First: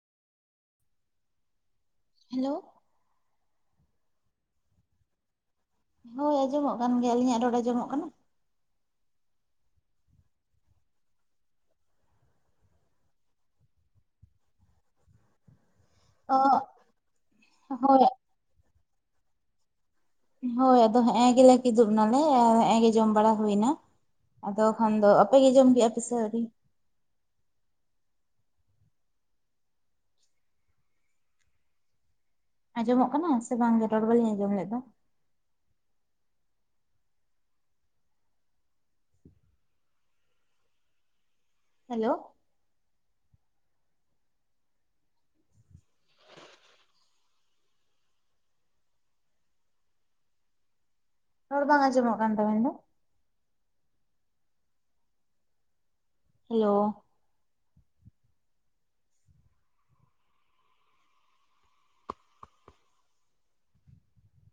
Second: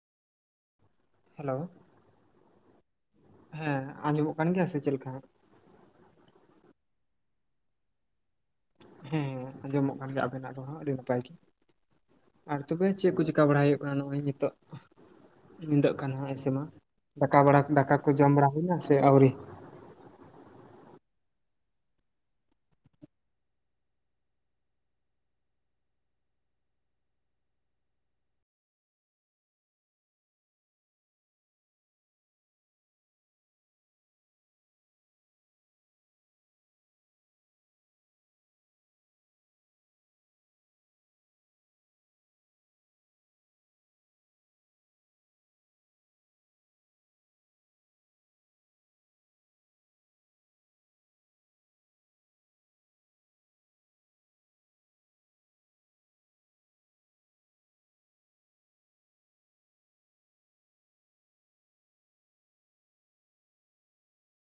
Hello, hello, ᱦᱮᱸ ᱟᱸᱡᱚᱢᱚᱜ ᱠᱟᱱ ᱜᱮᱭᱟ ᱥᱮ ᱪᱮᱫ ᱞᱮᱠᱟ? ᱦᱳᱭ ᱟᱸᱡᱚᱢᱚᱜ ᱠᱟᱱ ᱜᱮᱭᱟ, ᱟᱹᱞᱤᱧᱟᱜ ᱨᱚᱲ ᱟᱸᱡᱚᱢᱚᱜ ᱠᱟᱱᱟ? ᱦᱮᱸ ᱟᱸᱡᱚᱢᱚᱜ ᱠᱟᱱ ᱜᱮᱭᱟ ᱟᱵᱮᱱᱟᱜ ᱨᱮᱦᱚᱸ ᱟᱹᱰᱤ ᱱᱟᱯᱟᱭ ᱜᱮ ᱾ ᱟᱨ ᱛᱚᱵᱮ ᱪᱮᱫ ᱠᱚ ᱪᱤᱠᱟ ᱵᱟᱲᱟ ᱦᱩᱭᱩᱜ ᱠᱟᱱᱟ ᱱᱚᱜᱼᱚᱭ ᱱᱤᱛᱳᱜ? ᱧᱤᱫᱟᱹᱜ ᱠᱟᱱᱟ ᱚ ᱮᱭ ᱥᱮ ᱢᱟ ᱫᱟᱠᱟ ᱵᱟᱲᱟ ᱫᱟᱠᱟ ᱦᱳᱭ ᱠᱚ ᱡᱚᱢ ᱵᱟᱲᱟ ᱦᱩᱭᱱᱟ ᱥᱮ ᱟᱹᱣᱨᱤ? ᱦᱳᱭ ᱟᱫᱚ ᱦᱮᱸ ᱜᱮᱞᱮ ᱠᱤᱫᱩᱵ ᱱᱟᱞᱮ, ᱦᱮᱜᱸ ᱜᱮ ᱡᱚᱢ ᱵᱟᱲᱟ ᱦᱩᱭ ᱮᱱᱟ᱾ ᱟᱫᱚ ᱠᱷᱟᱱ ᱫᱚ ᱟᱯᱮ ᱜᱮ ᱡᱚᱢ ᱠᱮᱫᱼᱟ ᱯᱮᱥᱮ ᱟᱹᱣᱨᱤ? ᱟᱸᱡᱚᱢᱚᱜ ᱠᱟᱱᱟ ᱥᱮ ᱵᱟᱝ ᱜᱮ ᱨᱚᱲ ᱵᱟᱞᱤᱧ ᱟᱸᱡᱚᱢ ᱞᱮᱫ ᱫᱚ? ᱦᱮᱞᱳ, ᱨᱚᱲ ᱵᱟᱝ ᱟᱸᱡᱚᱢᱚᱜ ᱠᱟᱱ ᱛᱟᱵᱮᱱ ᱫᱚ? ᱦᱮᱞᱳ,